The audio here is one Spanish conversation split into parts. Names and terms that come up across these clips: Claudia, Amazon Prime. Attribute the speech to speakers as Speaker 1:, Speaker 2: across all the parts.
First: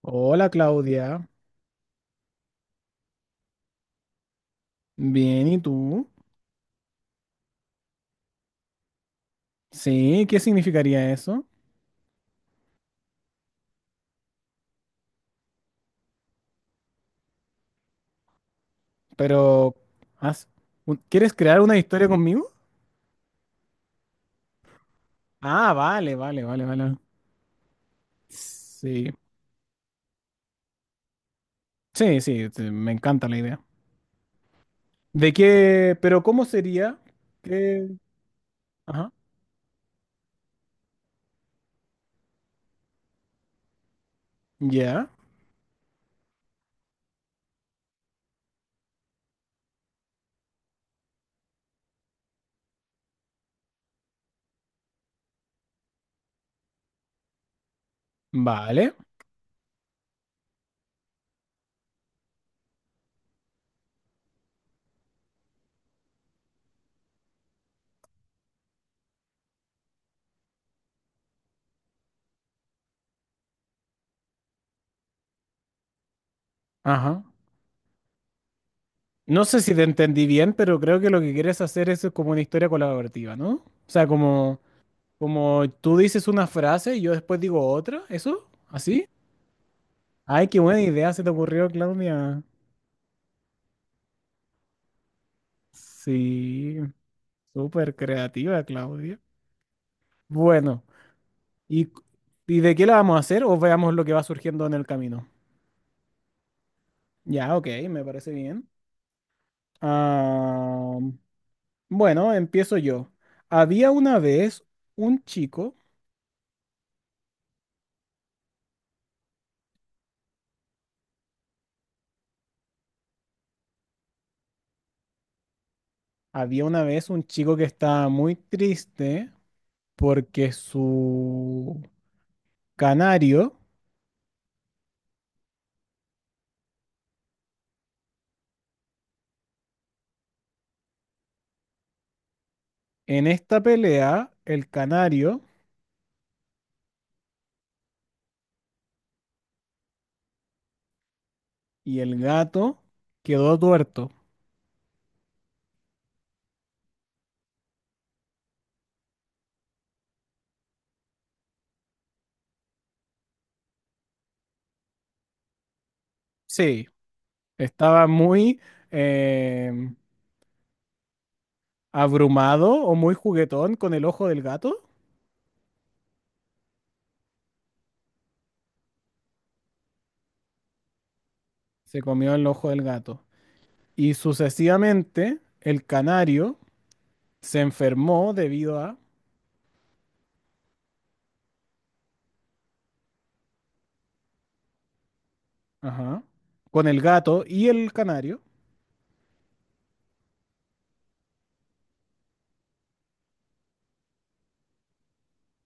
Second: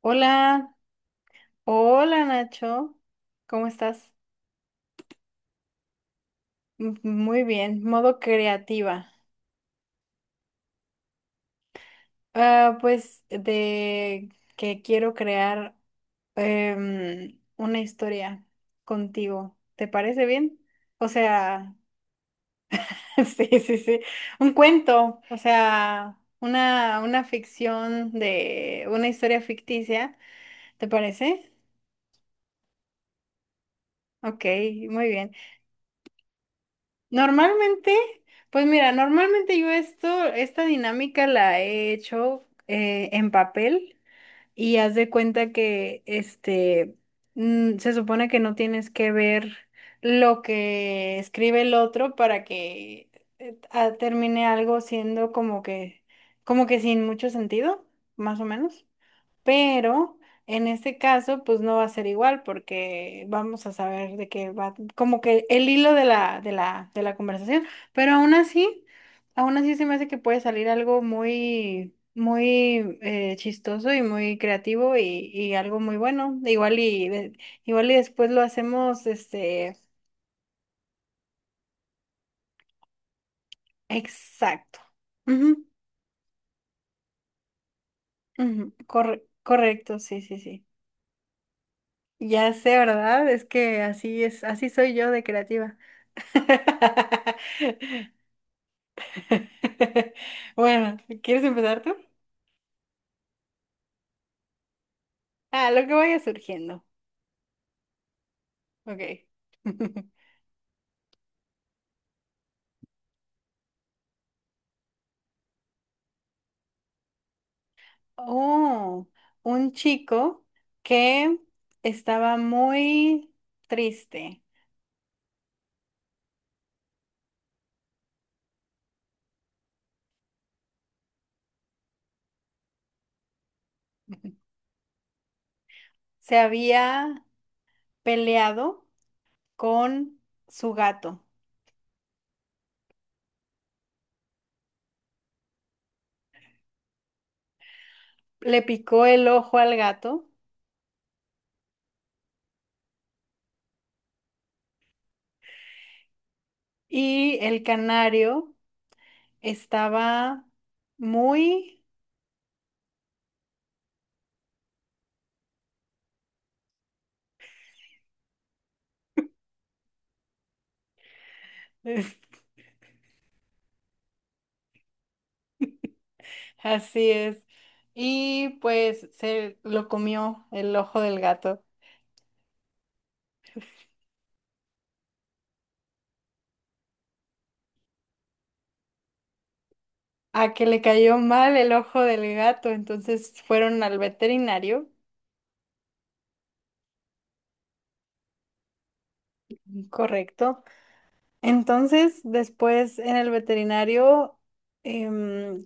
Speaker 1: Hola
Speaker 2: Hola,
Speaker 1: Claudia,
Speaker 2: hola Nacho, ¿cómo estás?
Speaker 1: bien, ¿y tú?
Speaker 2: Muy bien, modo creativa.
Speaker 1: Sí, ¿qué significaría eso?
Speaker 2: Ah, pues de que quiero crear una historia contigo,
Speaker 1: Pero,
Speaker 2: ¿te parece
Speaker 1: ¿has-
Speaker 2: bien? O
Speaker 1: ¿quieres crear
Speaker 2: sea,
Speaker 1: una historia conmigo?
Speaker 2: sí, sí, sí, un cuento, o
Speaker 1: Ah, vale,
Speaker 2: sea,
Speaker 1: vale, vale, vale.
Speaker 2: una ficción de una
Speaker 1: Sí,
Speaker 2: historia ficticia, ¿te parece?
Speaker 1: sí, sí, me encanta la idea.
Speaker 2: Ok, muy bien.
Speaker 1: ¿De qué? Pero ¿cómo sería? ¿Qué?
Speaker 2: Normalmente, pues mira,
Speaker 1: Ajá,
Speaker 2: normalmente esta dinámica la he hecho en papel y haz
Speaker 1: ya,
Speaker 2: de cuenta que este se supone que no tienes que ver lo que escribe el otro para que termine algo siendo como que sin mucho sentido, más o menos.
Speaker 1: vale,
Speaker 2: Pero en este caso, pues no va a ser igual porque vamos a saber de qué va, como que el hilo de la conversación. Pero aún así se me hace que puede salir algo muy, muy chistoso y muy creativo y algo muy bueno.
Speaker 1: ajá.
Speaker 2: Igual y después lo hacemos,
Speaker 1: No sé si
Speaker 2: este,
Speaker 1: te entendí bien, pero creo que lo que quieres hacer es como una historia colaborativa, ¿no? O sea, como,
Speaker 2: exacto.
Speaker 1: como
Speaker 2: Ujú,
Speaker 1: tú dices una frase y yo después digo otra, ¿eso?
Speaker 2: ujú,
Speaker 1: ¿Así?
Speaker 2: corre- correcto, sí, sí,
Speaker 1: Ay, qué
Speaker 2: sí.
Speaker 1: buena idea se te ocurrió, Claudia.
Speaker 2: Ya sé, ¿verdad? Es que así es, así soy yo de creativa.
Speaker 1: Sí, súper creativa, Claudia. Bueno,
Speaker 2: Bueno, ¿quieres empezar
Speaker 1: ¿y,
Speaker 2: tú?
Speaker 1: y de qué la vamos a hacer o veamos lo que va surgiendo en el camino?
Speaker 2: Ah, lo que vaya surgiendo.
Speaker 1: Ya, ok, me parece bien.
Speaker 2: Ok.
Speaker 1: Ah, bueno, empiezo yo. Había una vez un chico,
Speaker 2: Oh, un chico que estaba muy triste.
Speaker 1: había una vez un chico que estaba muy triste porque su canario,
Speaker 2: Se había peleado con su gato.
Speaker 1: en esta pelea, el canario
Speaker 2: Le picó el ojo al gato
Speaker 1: y el gato quedó tuerto.
Speaker 2: y el canario estaba muy
Speaker 1: Sí, estaba muy em, abrumado o muy juguetón con el ojo del gato.
Speaker 2: Así es. Y pues se lo comió el ojo del gato.
Speaker 1: Se comió el ojo del gato. Y sucesivamente el canario se enfermó debido a,
Speaker 2: A que le cayó mal el ojo del gato, entonces fueron al veterinario,
Speaker 1: ajá, con el gato y el canario.
Speaker 2: correcto. Entonces, después en el veterinario em,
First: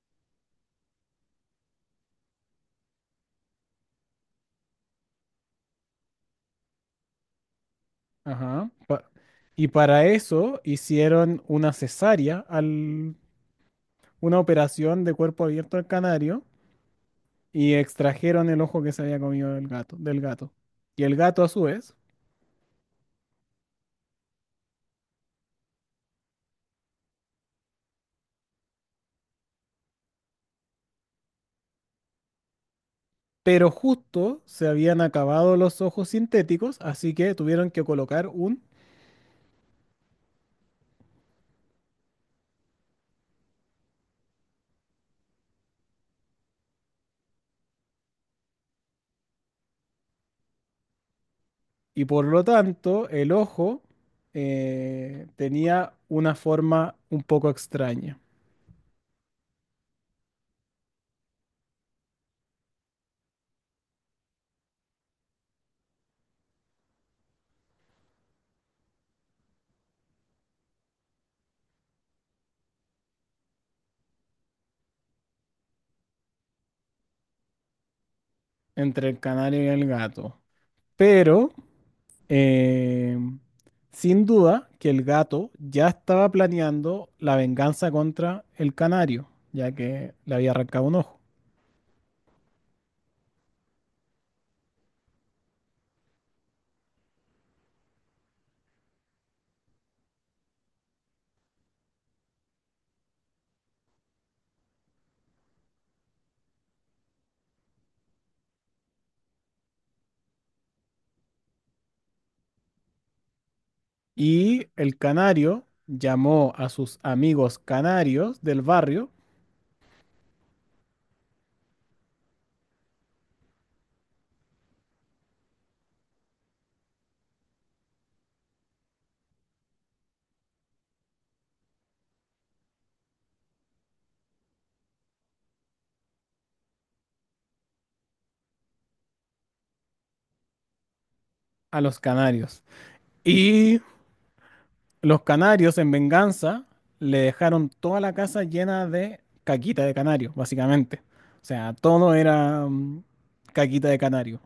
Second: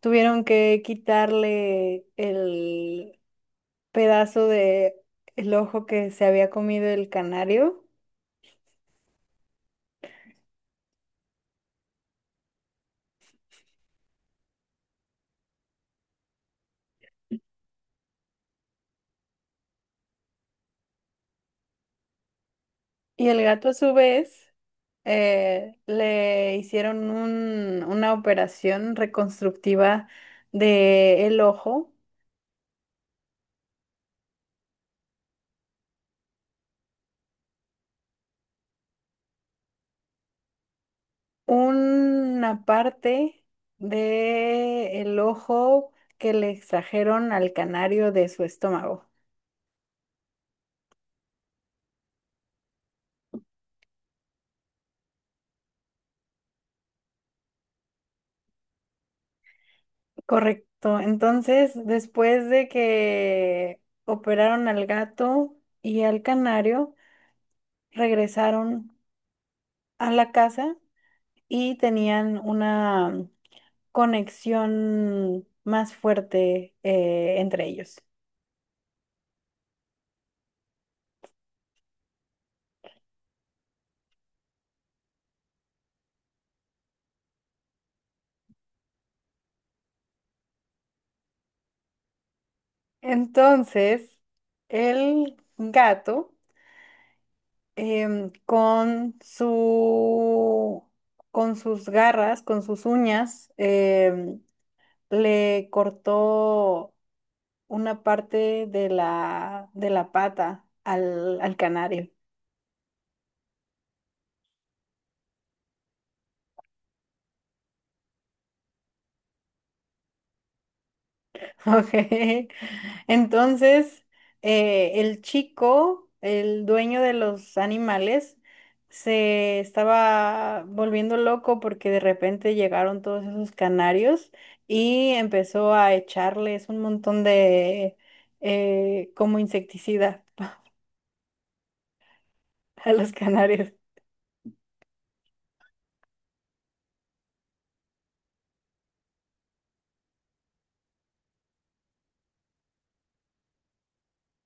Speaker 2: tuvieron que quitarle el pedazo de el ojo que se había comido el canario.
Speaker 1: Ajá. Y para eso hicieron una cesárea, al, una operación de cuerpo abierto al canario y extrajeron el ojo que se había comido del gato, del gato. Y el gato a su vez
Speaker 2: Y el gato a su vez le hicieron una operación reconstructiva del ojo.
Speaker 1: pero justo se habían acabado los ojos sintéticos, así que tuvieron que colocar un,
Speaker 2: Una parte del ojo que le extrajeron al canario de su estómago.
Speaker 1: y por lo tanto el ojo tenía una forma un poco extraña
Speaker 2: Correcto. Entonces, después de que operaron al gato y al canario, regresaron a la casa y tenían una conexión más fuerte entre ellos.
Speaker 1: entre el canario y el gato. Pero, eh, sin duda que el gato ya estaba planeando la venganza contra el canario, ya que le había arrancado un ojo.
Speaker 2: Entonces, el gato em, con su, con sus garras, con sus uñas, le cortó una parte de la pata al canario.
Speaker 1: Y el canario llamó a sus amigos canarios del barrio
Speaker 2: Ok. Entonces, el chico, el dueño de los animales, se estaba volviendo loco porque de repente llegaron todos esos canarios y empezó a echarles un montón de como insecticida
Speaker 1: a los canarios.
Speaker 2: a los canarios.
Speaker 1: Y los canarios, en venganza, le dejaron toda la casa llena de caquita de canario, básicamente. O sea, todo era caquita de canario.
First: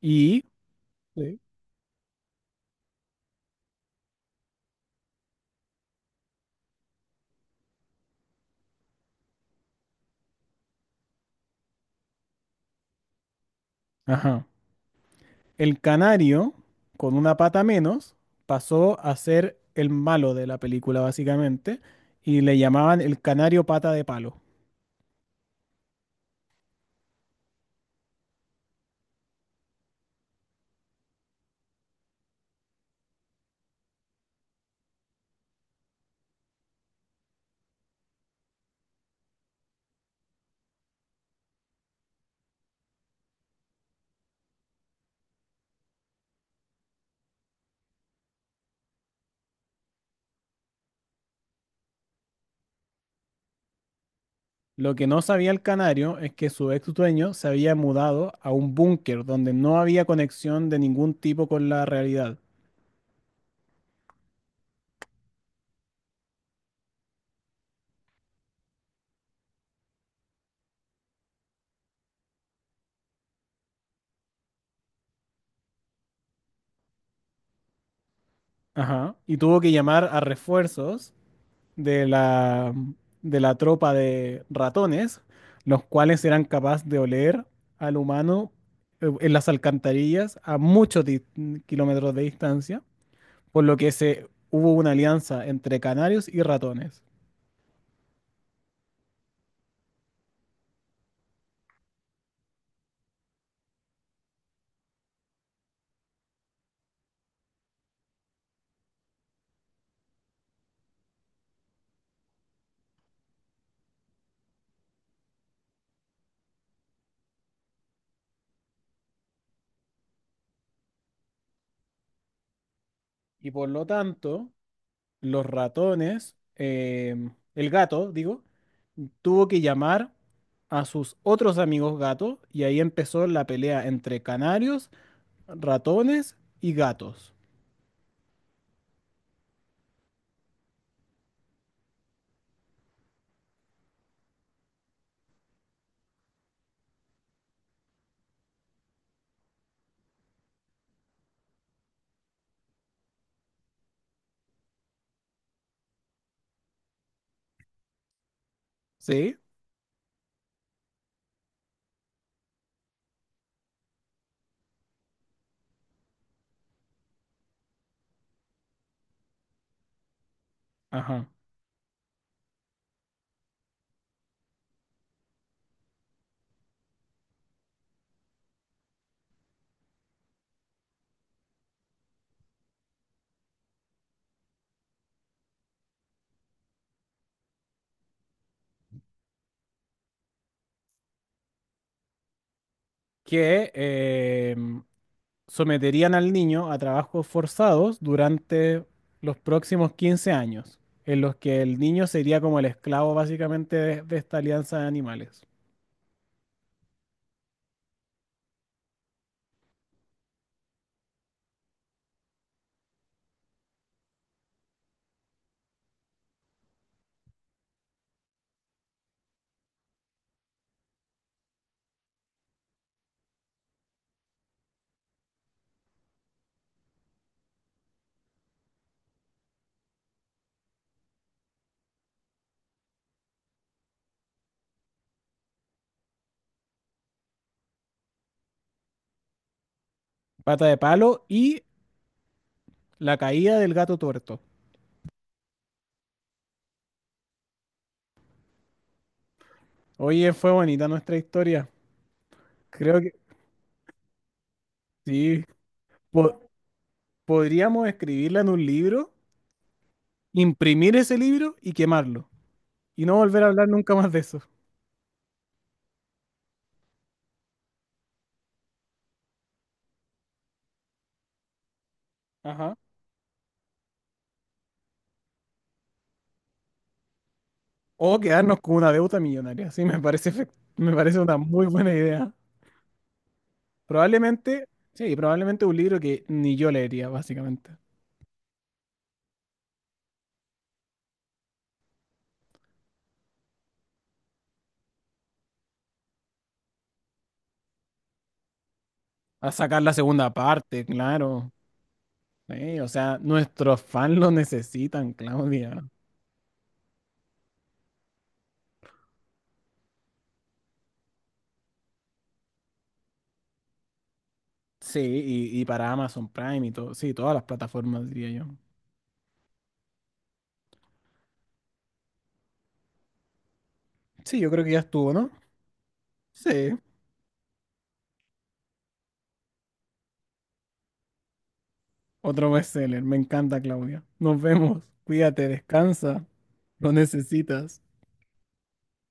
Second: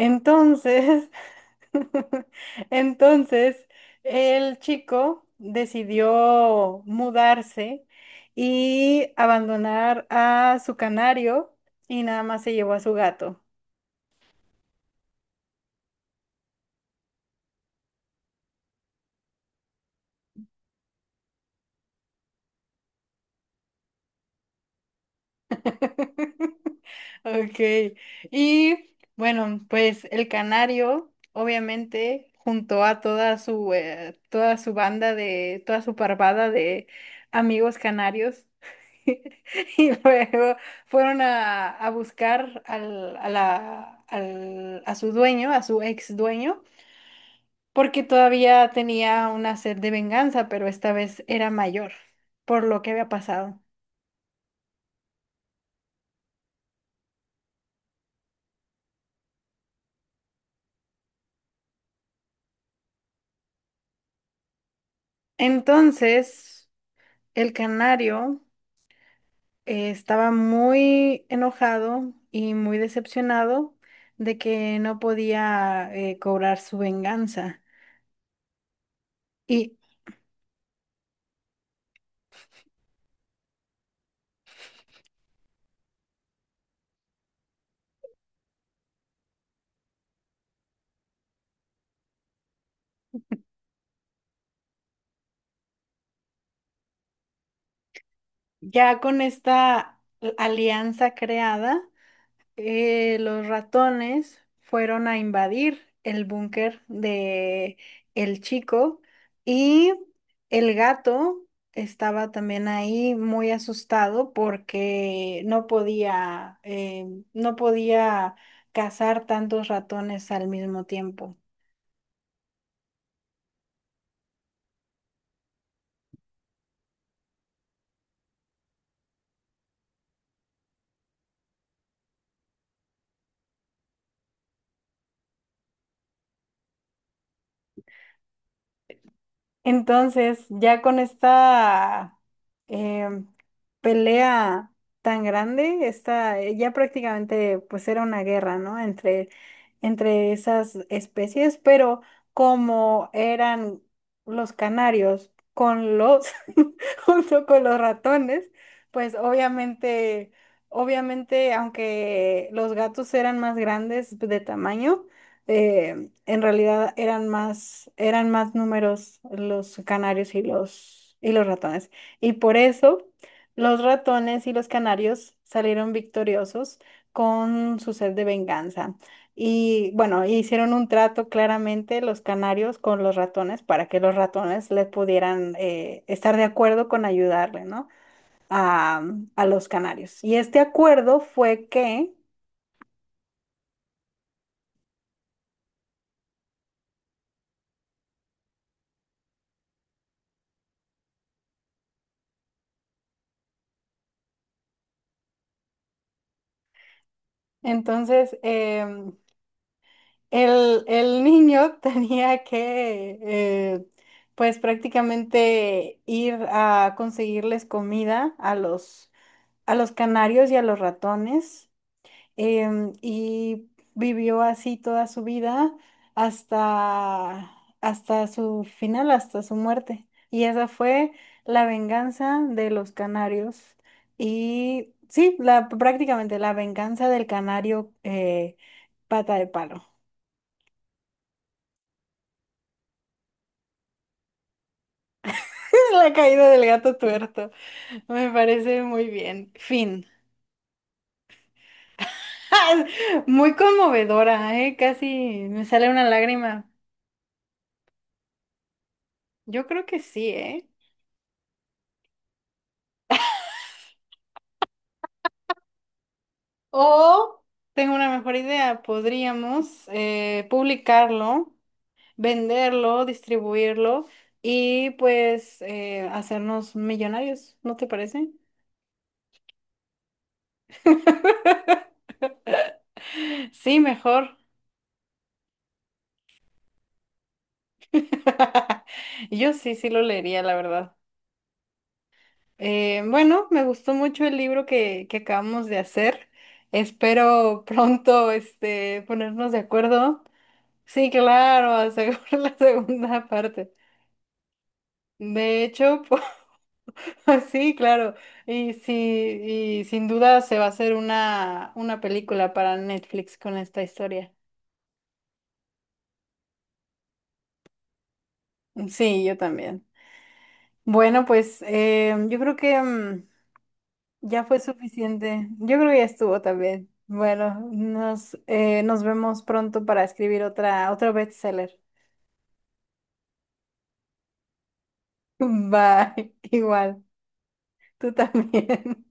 Speaker 1: Y, sí.
Speaker 2: entonces, el chico decidió mudarse y abandonar a su canario y nada más se llevó a su gato.
Speaker 1: Ajá, el canario, con una pata menos, pasó a ser el malo de la película, básicamente, y le llamaban el canario pata de palo.
Speaker 2: Ok. Y bueno, pues el canario, obviamente, junto a toda su toda su banda de, toda su parvada de amigos canarios. Y luego fueron a buscar al, a la- al- a su dueño, a su ex dueño, porque todavía tenía una sed de venganza, pero esta vez era mayor por lo que había pasado.
Speaker 1: Lo que no sabía el canario es que su ex dueño se había mudado a un búnker donde no había conexión de ningún tipo con la realidad.
Speaker 2: Entonces, el canario. Estaba muy enojado y muy decepcionado de que no podía cobrar su venganza.
Speaker 1: Ajá. Y tuvo
Speaker 2: Y
Speaker 1: que llamar a refuerzos de la, de la tropa de ratones, los cuales eran capaces de oler al humano en las alcantarillas a muchos kilómetros de distancia, por lo que se, hubo una alianza entre canarios y ratones.
Speaker 2: ya con esta alianza creada, los ratones fueron a invadir el búnker de el chico y el gato estaba también ahí muy asustado porque no podía cazar tantos ratones al mismo tiempo.
Speaker 1: Y por lo tanto, los ratones, el gato, digo, tuvo que llamar a sus otros amigos gatos y ahí empezó la pelea entre canarios, ratones y gatos.
Speaker 2: Entonces, ya con esta em, pelea tan grande, ya prácticamente pues era una guerra, ¿no? Entre, entre esas especies, pero como eran los canarios con los, junto con los ratones, pues
Speaker 1: ¿Sí?
Speaker 2: obviamente, obviamente, aunque los gatos eran más grandes de tamaño, eh, en realidad eran más números los canarios
Speaker 1: Ajá.
Speaker 2: y los ratones. Y por eso los ratones y los canarios salieron victoriosos con su sed de venganza. Y bueno, hicieron un trato claramente los canarios con los ratones para que los ratones les pudieran estar de acuerdo con ayudarle, ¿no? A, a los canarios. Y este acuerdo fue que
Speaker 1: Que someterían al niño a trabajos forzados durante los próximos 15 años, en los que el niño sería como el esclavo básicamente de esta alianza de animales.
Speaker 2: entonces el niño tenía que, pues prácticamente ir a conseguirles comida a los canarios y a los ratones, y vivió así toda su vida hasta, hasta su final, hasta su muerte. Y esa fue la venganza de los canarios. Y sí, la, prácticamente la venganza del canario pata de palo.
Speaker 1: Pata de palo y la caída del gato tuerto.
Speaker 2: La caída del gato tuerto. Me parece muy bien. Fin.
Speaker 1: Oye, fue bonita nuestra historia. Creo que
Speaker 2: Muy conmovedora, ¿eh?
Speaker 1: sí.
Speaker 2: Casi me sale una
Speaker 1: po-
Speaker 2: lágrima.
Speaker 1: podríamos escribirla en un libro,
Speaker 2: Yo creo que sí, ¿eh?
Speaker 1: imprimir ese libro y quemarlo. Y no volver a hablar nunca más de eso.
Speaker 2: O tengo una mejor idea. Podríamos publicarlo,
Speaker 1: Ajá.
Speaker 2: venderlo, distribuirlo y pues hacernos millonarios, ¿no te
Speaker 1: O
Speaker 2: parece?
Speaker 1: quedarnos con una deuda millonaria. Sí, me parece, me parece una muy buena idea.
Speaker 2: Sí, mejor.
Speaker 1: Probablemente, sí, probablemente un libro que ni yo leería, básicamente.
Speaker 2: Yo sí, sí lo leería, la verdad. Bueno, me gustó mucho el libro que acabamos de hacer. Espero pronto este, ponernos
Speaker 1: A
Speaker 2: de
Speaker 1: sacar la
Speaker 2: acuerdo.
Speaker 1: segunda parte,
Speaker 2: Sí,
Speaker 1: claro.
Speaker 2: claro, aseguro la
Speaker 1: Sí, o sea,
Speaker 2: segunda parte.
Speaker 1: nuestros fans lo necesitan,
Speaker 2: De
Speaker 1: Claudia.
Speaker 2: hecho, pues, sí, claro. Y, sí, y sin duda se va a hacer una película para Netflix con esta historia.
Speaker 1: Sí, y para Amazon Prime y todo, sí, todas las plataformas, diría yo.
Speaker 2: Sí, yo también. Bueno, pues yo creo que
Speaker 1: Sí,
Speaker 2: ya
Speaker 1: yo
Speaker 2: fue
Speaker 1: creo que ya estuvo, ¿no?
Speaker 2: suficiente. Yo creo que ya estuvo
Speaker 1: Sí,
Speaker 2: también. Bueno, nos vemos pronto para escribir otra, otro bestseller.
Speaker 1: otro bestseller. Me encanta, Claudia. Nos vemos. Cuídate, descansa.
Speaker 2: Bye.
Speaker 1: Lo
Speaker 2: Igual.
Speaker 1: necesitas.
Speaker 2: Tú también.